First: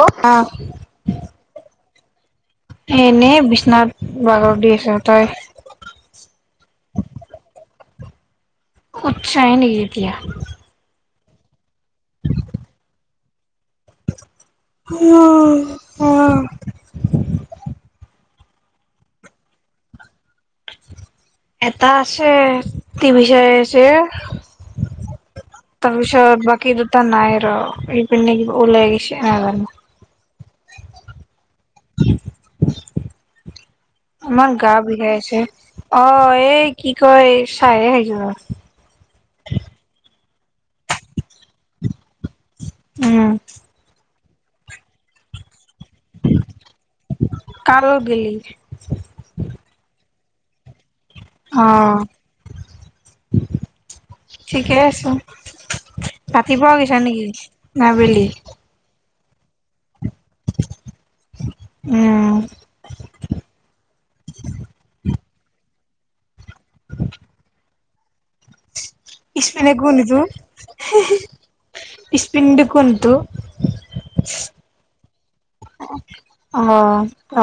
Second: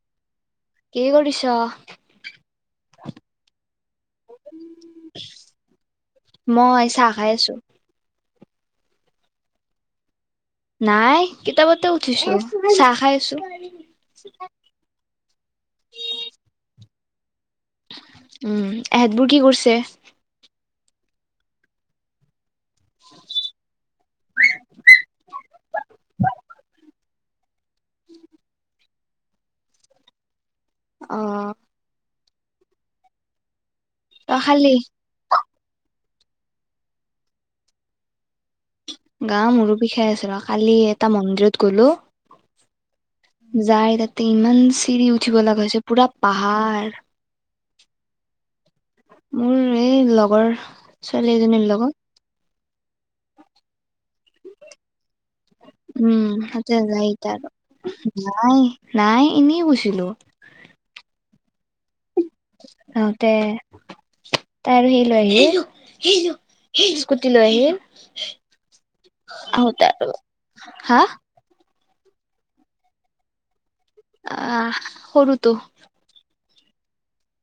অ আহ। কি কৰিছ? এনেই বিশ্বনাথ বঘৰ দি আছে তাই মই চাহ খাই আছো। ক চাই নেকি এতিয়া নাই কেতিয়াবাতে উঠিছো, চাহ খাই আছো। আহ আহ। উম এহতবোৰ কি কৰিছে? এটা আছে তি বিষয় আছে, তাৰপিছত বাকী দুটা নাই। ত এই পিনে ওলাইগৈছে। অ। অ। তই আমাৰ গা খালি? বিষাইছে। অ এই কি কয় চাহে খাইছোঁ ৰহ। গা মোৰো বিষাই আছিল ৰ, কালি এটা মন্দিৰত গলো। উম। যাই তাতে ইমান চিৰি উঠিব লগা হৈছে পুৰা পাহাৰ। কাৰ লগত গলি? ওপৰ ছোৱালী এজনী অ লগত। ঠিকে আছো, উম, তাতে ৰাতিপুৱা গৈছা যাই নেকি এতিয়া আৰু না আবেলি? নাই, নাই এনেই কৈছিলোঁ। [inaudible] আওঁতে তাই আৰু সেই লৈ আহি সেইটো। স্কুটি লৈ আহিল। উ, পিছফালে কোন এইটো। পিছপিনে কোন এইটো। অ সৰুটো। অ' [unintelligible] অ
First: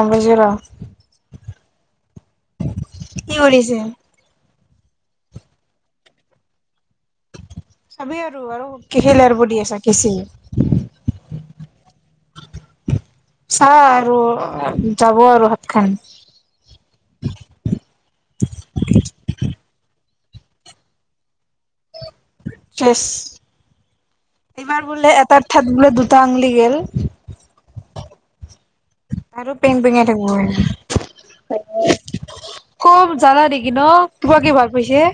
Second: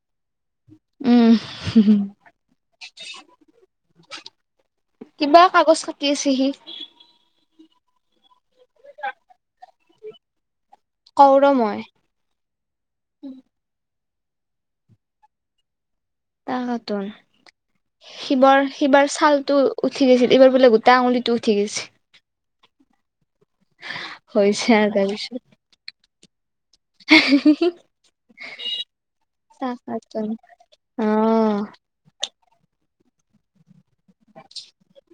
উম, কি কৰিছে? কিবা কাগজ কতি আছেহি। চাবি আৰু -আৰু কআৰু দি আছা কেচি কওঁ ৰহ মই। চা আৰু যাব আৰু হাত খান। তাহাতৰ শিৱৰ -শিৱৰ ছালতটো উঠি গৈছিল এইবাৰ বোলে গোটা আঙুলিটো উঠি গৈছে। চেছ। হৈছে এইবাৰ আৰু বোলে তাৰপিছত এটা ঠাইত বোলে দুটা। টা আঙুলি গেল। [unintelligible] [inaudible] আৰু পেং পেঙাই তাকেতোন অ', ঠাকব [unintelligible] খুব জালা দি [unintelligible] কি ভাল পাইছে।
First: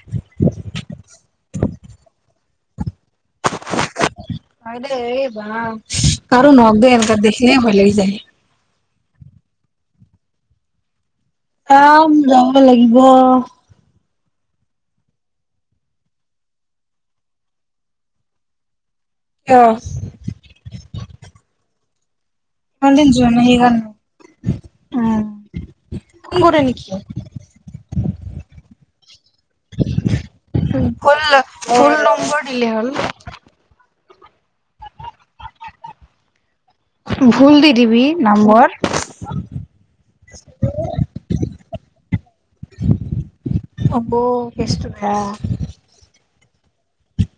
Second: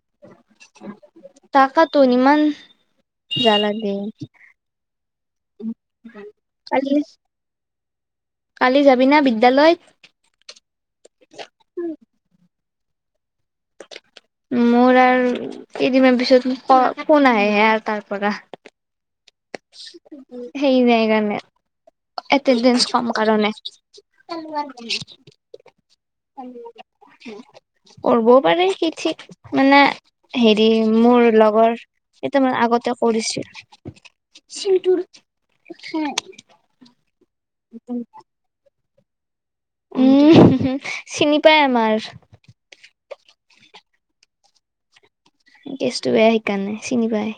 তাকেতোন ইমান জ্বালা দিয়ে। হয় দেই বা কাৰো নওখ কালি দে এনেকা দেখিলে ভয় লাগি যায় দে যাবি না বিদ্যালয়ত আহ যাব লাগিব মোৰ আৰু কেইদিনমান পিছত ফোন আহেহে আৰু তাৰ পৰা কিয় সেই যে এইকাৰণে এতেন্দেন্স ইমান কম দিন যোৱা কাৰণ নাই সেইকাৰণে। উম ফোন কৰে নেকি? কৰিবও পাৰে কি ঠিক মানে হেৰি ভুল মোৰ লগৰ ভুল নম্বৰ কেইটামান দিলে হ'ল আগতে কৰিছিল। চিলটুৰ ভুল দি দিবি নাম্বৰ উ উম চিনি পায় আমাৰ হ'ব [unintelligible] কেচটো টো বেয়া সেইকাৰণে চিনি পাই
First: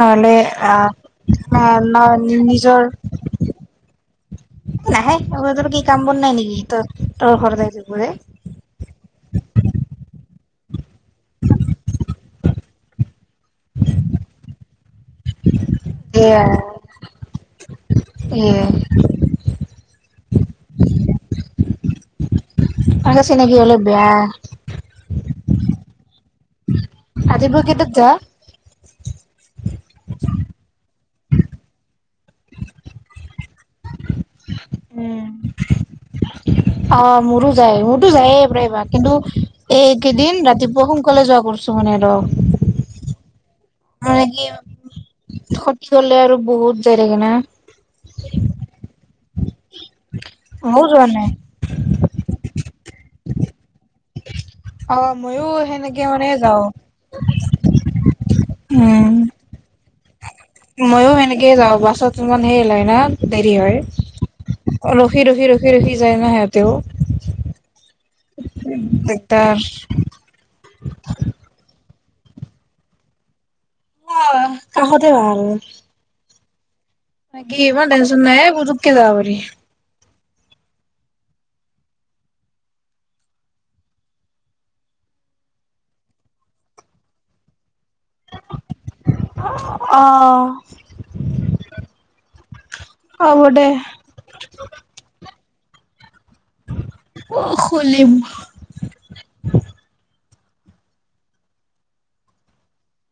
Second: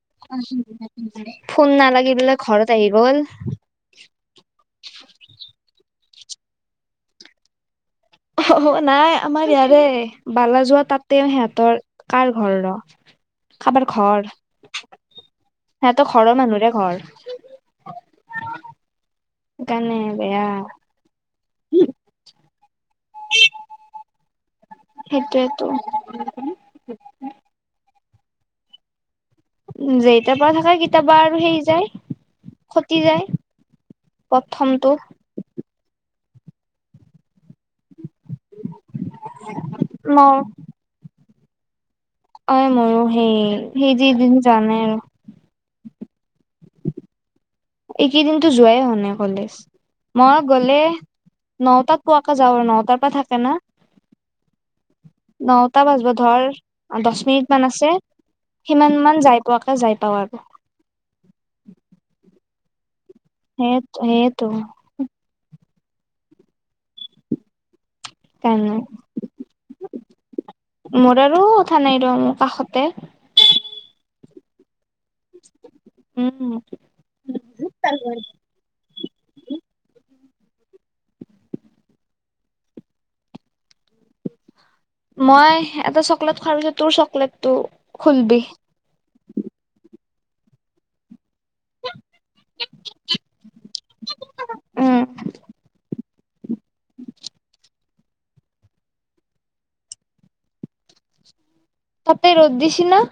নহলে আহ ফোন ন নালাগি বোলে ঘৰত আহি নিজৰ গ'ল নাহে আৰু কি কাম বন নাই নেকি তৰ ঘৰত আহিবলে অ নাই আমাৰ ইয়াৰে বালাজোৱা তাতেও সিহঁতৰ কাৰ ঘৰ ৰ কাৰোবাৰ ঘৰ সিহঁতৰ তো ঘৰৰ এয়া মানুহৰে ঘৰ এ সেইকাৰণে বেয়া আগতে চিনাকি হলে অলপ বেয়া সেইটোৱেটো ৰাতিপুৱা কেইটাত যা যেটাৰ পৰা থকা কিতাবা আৰু হেৰি যায় খতি যায় প্ৰথমটো অ মোৰো যাই মোৰতো যায়ে প্ৰায়ব কিন্তু ন এইকেইদিন ৰাতিপুৱা সোনকালে যোৱা কৰো [unintelligible] অ ময়ো সেই সেই মানে যিদিন কি যোৱা নাই আৰু সতি হলে আৰু বহুত [unintelligible] এইকেইদিনতো যোৱাই হোৱা নাই কলেজ মই গ'লে ময়ো যোৱা নাই নহতাত পোৱাকে যাওঁ নহ তাৰ পৰা থাকে ন অ ময়ো নটা সেনেকে বাজব মানে ধৰ যাওঁ দহ মিনিট মান আছে সিমান মান যাই পোৱাকে যাই পৱাকে। তাৰ মইও সেনেকে যাওঁ বাছত ইমান হেৰিলাই না দেৰি সেই সেইটো হয় ৰখি ৰখি ৰখি ফিৰ স যাই ন হে তেও [unintelligible] তেওঁ কাষতে অঁ কাষতে ভাল উম ন কি ইমান টেনচন নাই পুতুকে য পাৰি মই এটা চকলেট খোৱাৰ পাছত তোৰ চকলেটটো খুলবি অঁ অঁ দে ঘৰতে উম অঁ খুলিম তাতে ৰদ দিছে না।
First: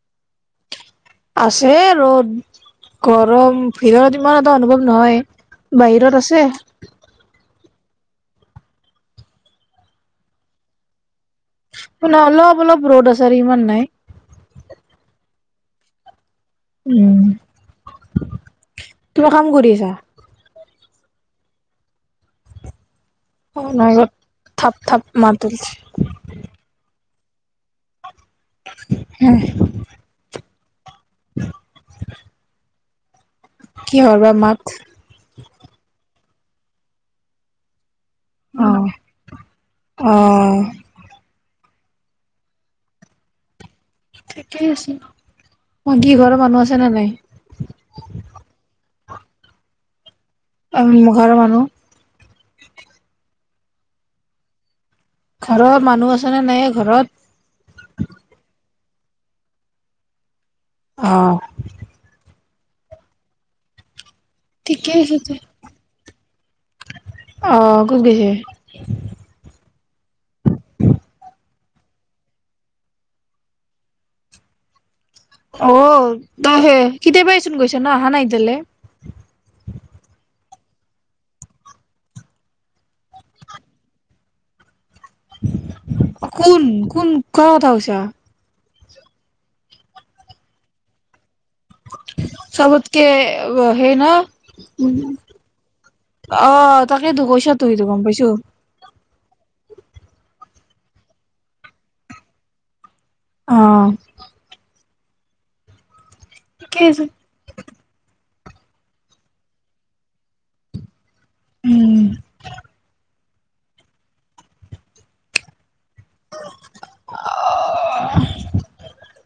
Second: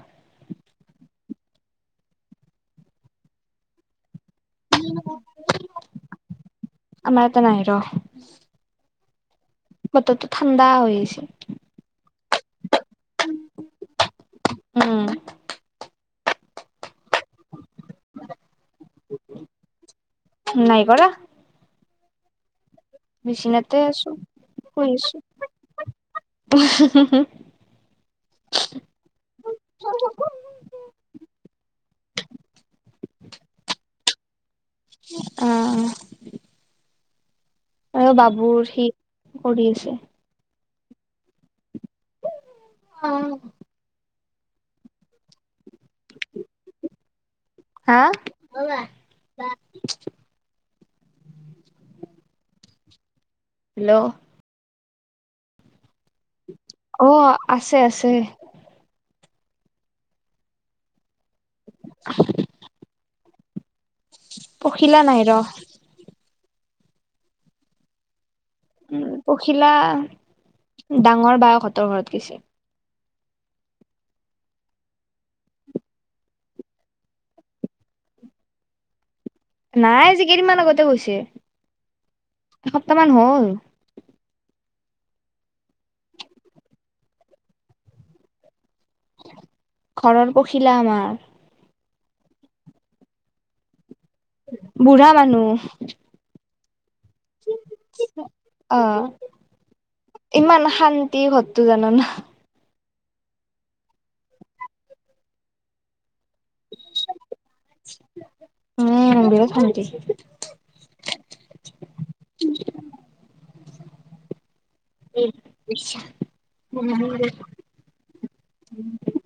আছে ৰ গৰম ভিৰতৰ। ইমান এটা অনুভৱ নহয় বাহিৰত আছে।। এনাই বতৰতটো ঠাণ্ডা হৈ আছে।। ন অলপ।। অলপ ৰ'দ আছে ইমান নাই,, উম উম।। কিবা কাম কৰিছা? নাই কৰা। অ', বিচনাতে নাই ৰ আছো থাপ শুই থাপ আছো। মাত ওলছে হয়। [unintelligible] কিহৰ বা মাক আঁহ আৰু বাবুৰ সি অ' কৰি আছে অ' অঁ ঠিকেই আছো। মই কি ঘৰৰ মানুহ আছে ন নাই। ব [unintelligible] উম ঘৰৰ মানুহ [inaudible] হেল্ল', ঘৰৰ মানুহ আছে নে নাই ঘৰত? অঁ আছে আছে। অঁ, [unintelligible] পখিলা নাই ৰ, আহ কত গৈছে। উম পখিলা ডাঙৰ বায়েকহতৰ। তাই ঘৰত গৈছে। অঁ তইহে কেতিয়াবাচোন গৈছ ন অহা নাইএতিয়ালকৈ। নাই আজিকেইদিনমান আগতে গৈছে এসপ্তাহ মান হল কোন কোন কাৰ কথা কৈছা ঘৰৰ পখিলা আমাৰ চবতকে অ সেই ন বুঢ়া মানুহ অ তাকে দু পইছা তু সিটো গম পাইছো অ'। ইমান শান্তি ঘৰতো জানানা। অহ, ঠিকে আছে। উম বহুত শান্তি। [inaudible] উম, [unintelligible] বুজিছা [unintelligible]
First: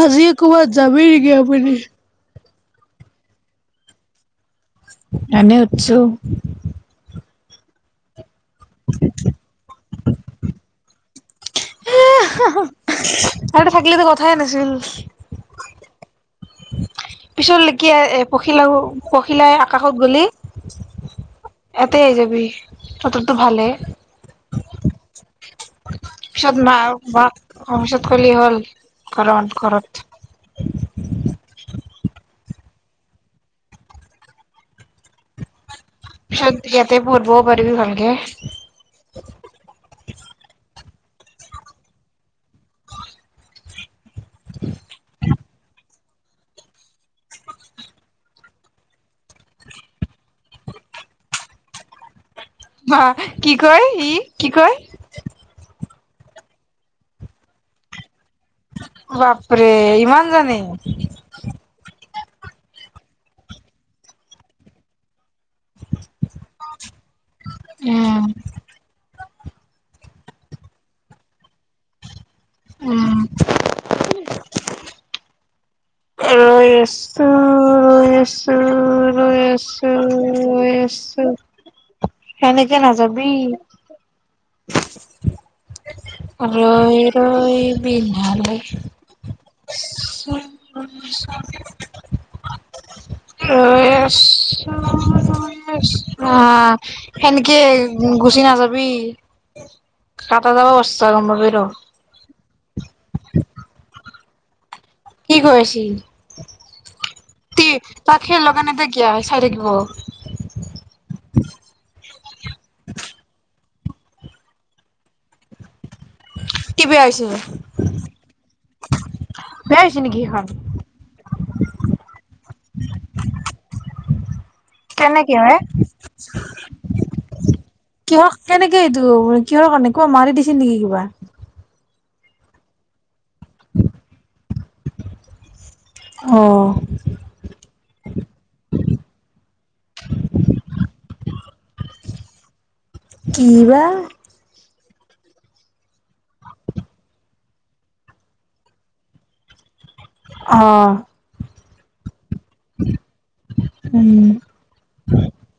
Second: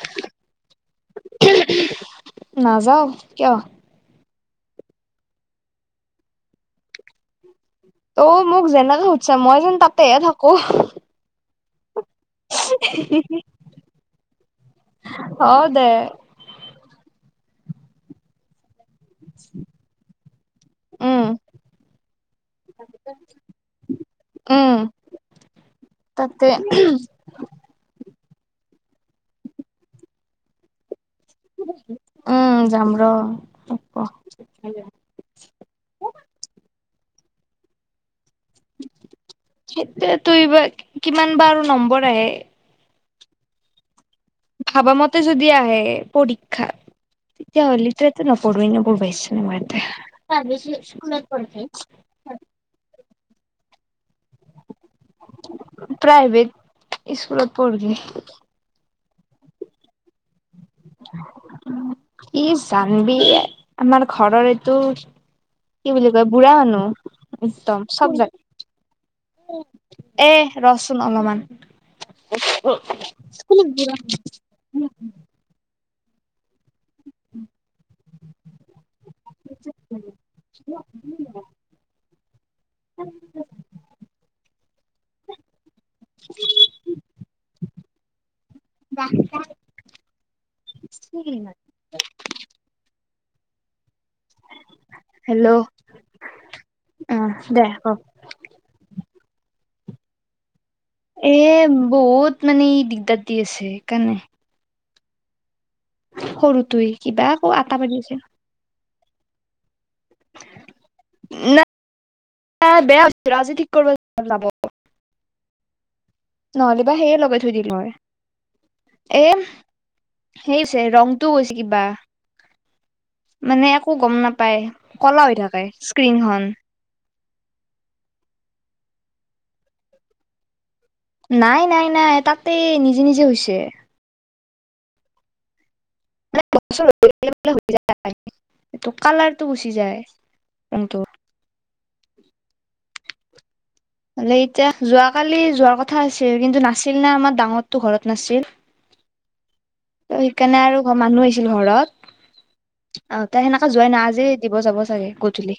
আজি কবাত যাবি নেকি আবেলি? নাযাও কিয়? এনে সুধছো। [inaudible] অহ, মোক যেনেকে সুধচা মই যেন তাক সেয়া থাকো। হে হা - হা - হা আৰু এটা থাকলিতো কথাই নাছিল। অ', দে। পিছৰ লেকি [unintelligible] পখিল আৰু। পখিলাই আকাশত গলি। উম, এতে আহি যাবি বতৰটো ভালহে। উম, তাতে পিছত মা আৰু [unintelligible] কলি হল কাৰণ ঘৰত। [unintelligible] উম যাম ৰহ [unintelligible] থাক ইয়াতে পৰভো পাৰিবি ভালকে। [inaudible] সেটোৱে তুই বা কিমান বা আৰু নম্বৰ আহে। ভাবা মতে যদি আহে পৰীক্ষাত তেতিয়াহলি ত এতে নপঢ়ো এনেও পঢ়ব ইচ্ছা নাই মোৰ এতে প্ৰাইভেট স্কুলত পঢ়বি প্ৰাইভেট। অহ কি কয় ই কি কয়? [inaudible] প্ৰাইভেট স্কুলত পঢ়বি। বাপৰে ইমান জানে। ই জানবি ইয়া আমাৰ ঘৰৰ এইটো কি বুলি কয় বুঢ়া মানুহ একদম চব উম জানে। এ ৰহ চোন অলমান। উম [unintelligible] [unintelligible] [unintelligible] চোৰ। ৰৈ আছো- ৰৈ আছো তেনেকে নাযাবি ৰৈ ৰৈ বিনালে [inaudible] উ [unintelligible] এএ হেল্ল' অ আহ সেনেকে দে ক গুচি নাযাবি কাটা যাব গম এ পাবি ৰ বহুত মানে ই দিগদাৰ দি আছে সেইকাৰণে কি কৰিছে সৰুটোৱে কিবা আকৌ তে আটা পাৰি তাত হে লগা নাই তই কিয়া চাই থাকিব উ ন বেয়া ৰাজনীতি কৰিব যাব নহ'লে কি বা বেয়া সেয়ে হৈছে লগাই থৈ দিলো হয় এ বেয়া হৈছে নেকি সেইখন সেই হৈছে ৰংটোও গৈছে কিবা মানে একো গম নাপ পায় ক'লা হৈ কেনেকে হে থাকে স্কিণখন কিহৰ কেনেকে এইটো ম কিহৰ কাৰণে কবা মাৰি দিছিল নেকি কিবা নাই নাই নাই তাতে নিজে নিজে হৈছে অ [unintelligible] কালাৰটো গুচি যায় টো কি বা লে এতিয়া যোৱাকালি যোৱাৰ কথা আছিল কিন্তু নাছিল নে আমাৰ ডাঙৰটো ঘৰত নাছিল ত অ সেইকাৰণে আৰু ঘ মানুহ আহিছিল ঘৰত অহ তাই সেনেকা যোৱাই নাই আজি উম দিব যাব চাগে গধূলি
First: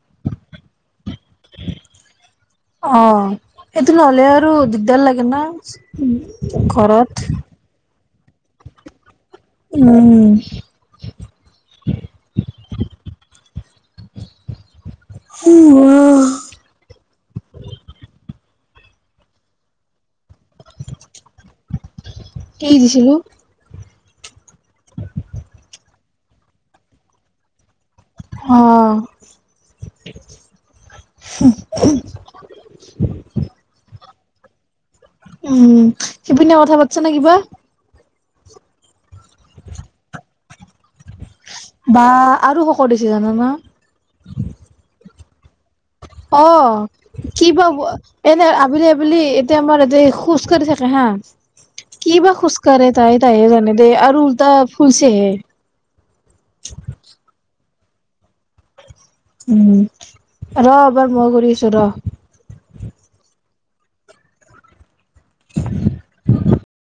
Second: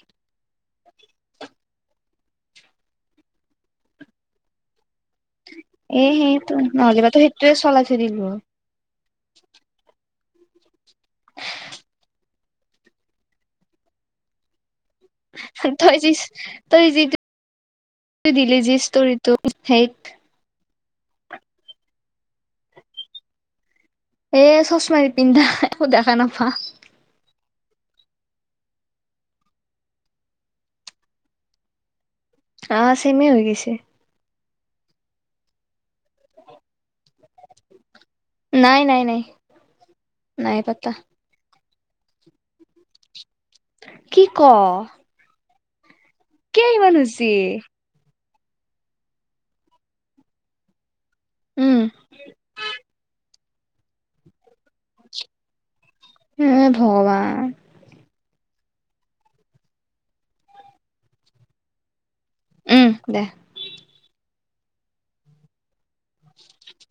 অ এইটো নহ'লে আৰু দিগদাৰ লাগে না ঘৰত চৰিব উম। [inaudible] তই যি, তই যি দিলি যি ইস্তৰিটো সেইট কি দিছিলো? এ চচমাৰী পিন্ধা, একো দেখা নাপা। অঁ হোমহ অঁ চেমে হৈ গৈছে। উম সিপিনে কথা পাতিছে নে কিবা? নাই নাই নাই। নাই পাতা। বা আৰু শকত হৈছে জানা কি ক? অ কিয় ইমান হৈছে? কি পাব এনে আবেলি আবেলি, এতিয়া আমাৰ ইয়াতে খোজ কাঢ়ি থাকে হা। কিবা খোজকাঢ়ে তাই তাইহে জানে দেই আৰু উল্টা ফুলছেহে হে ভগৱান। উম ৰ এবাৰ মই কৰি আছো, ৰ। উম দে। উম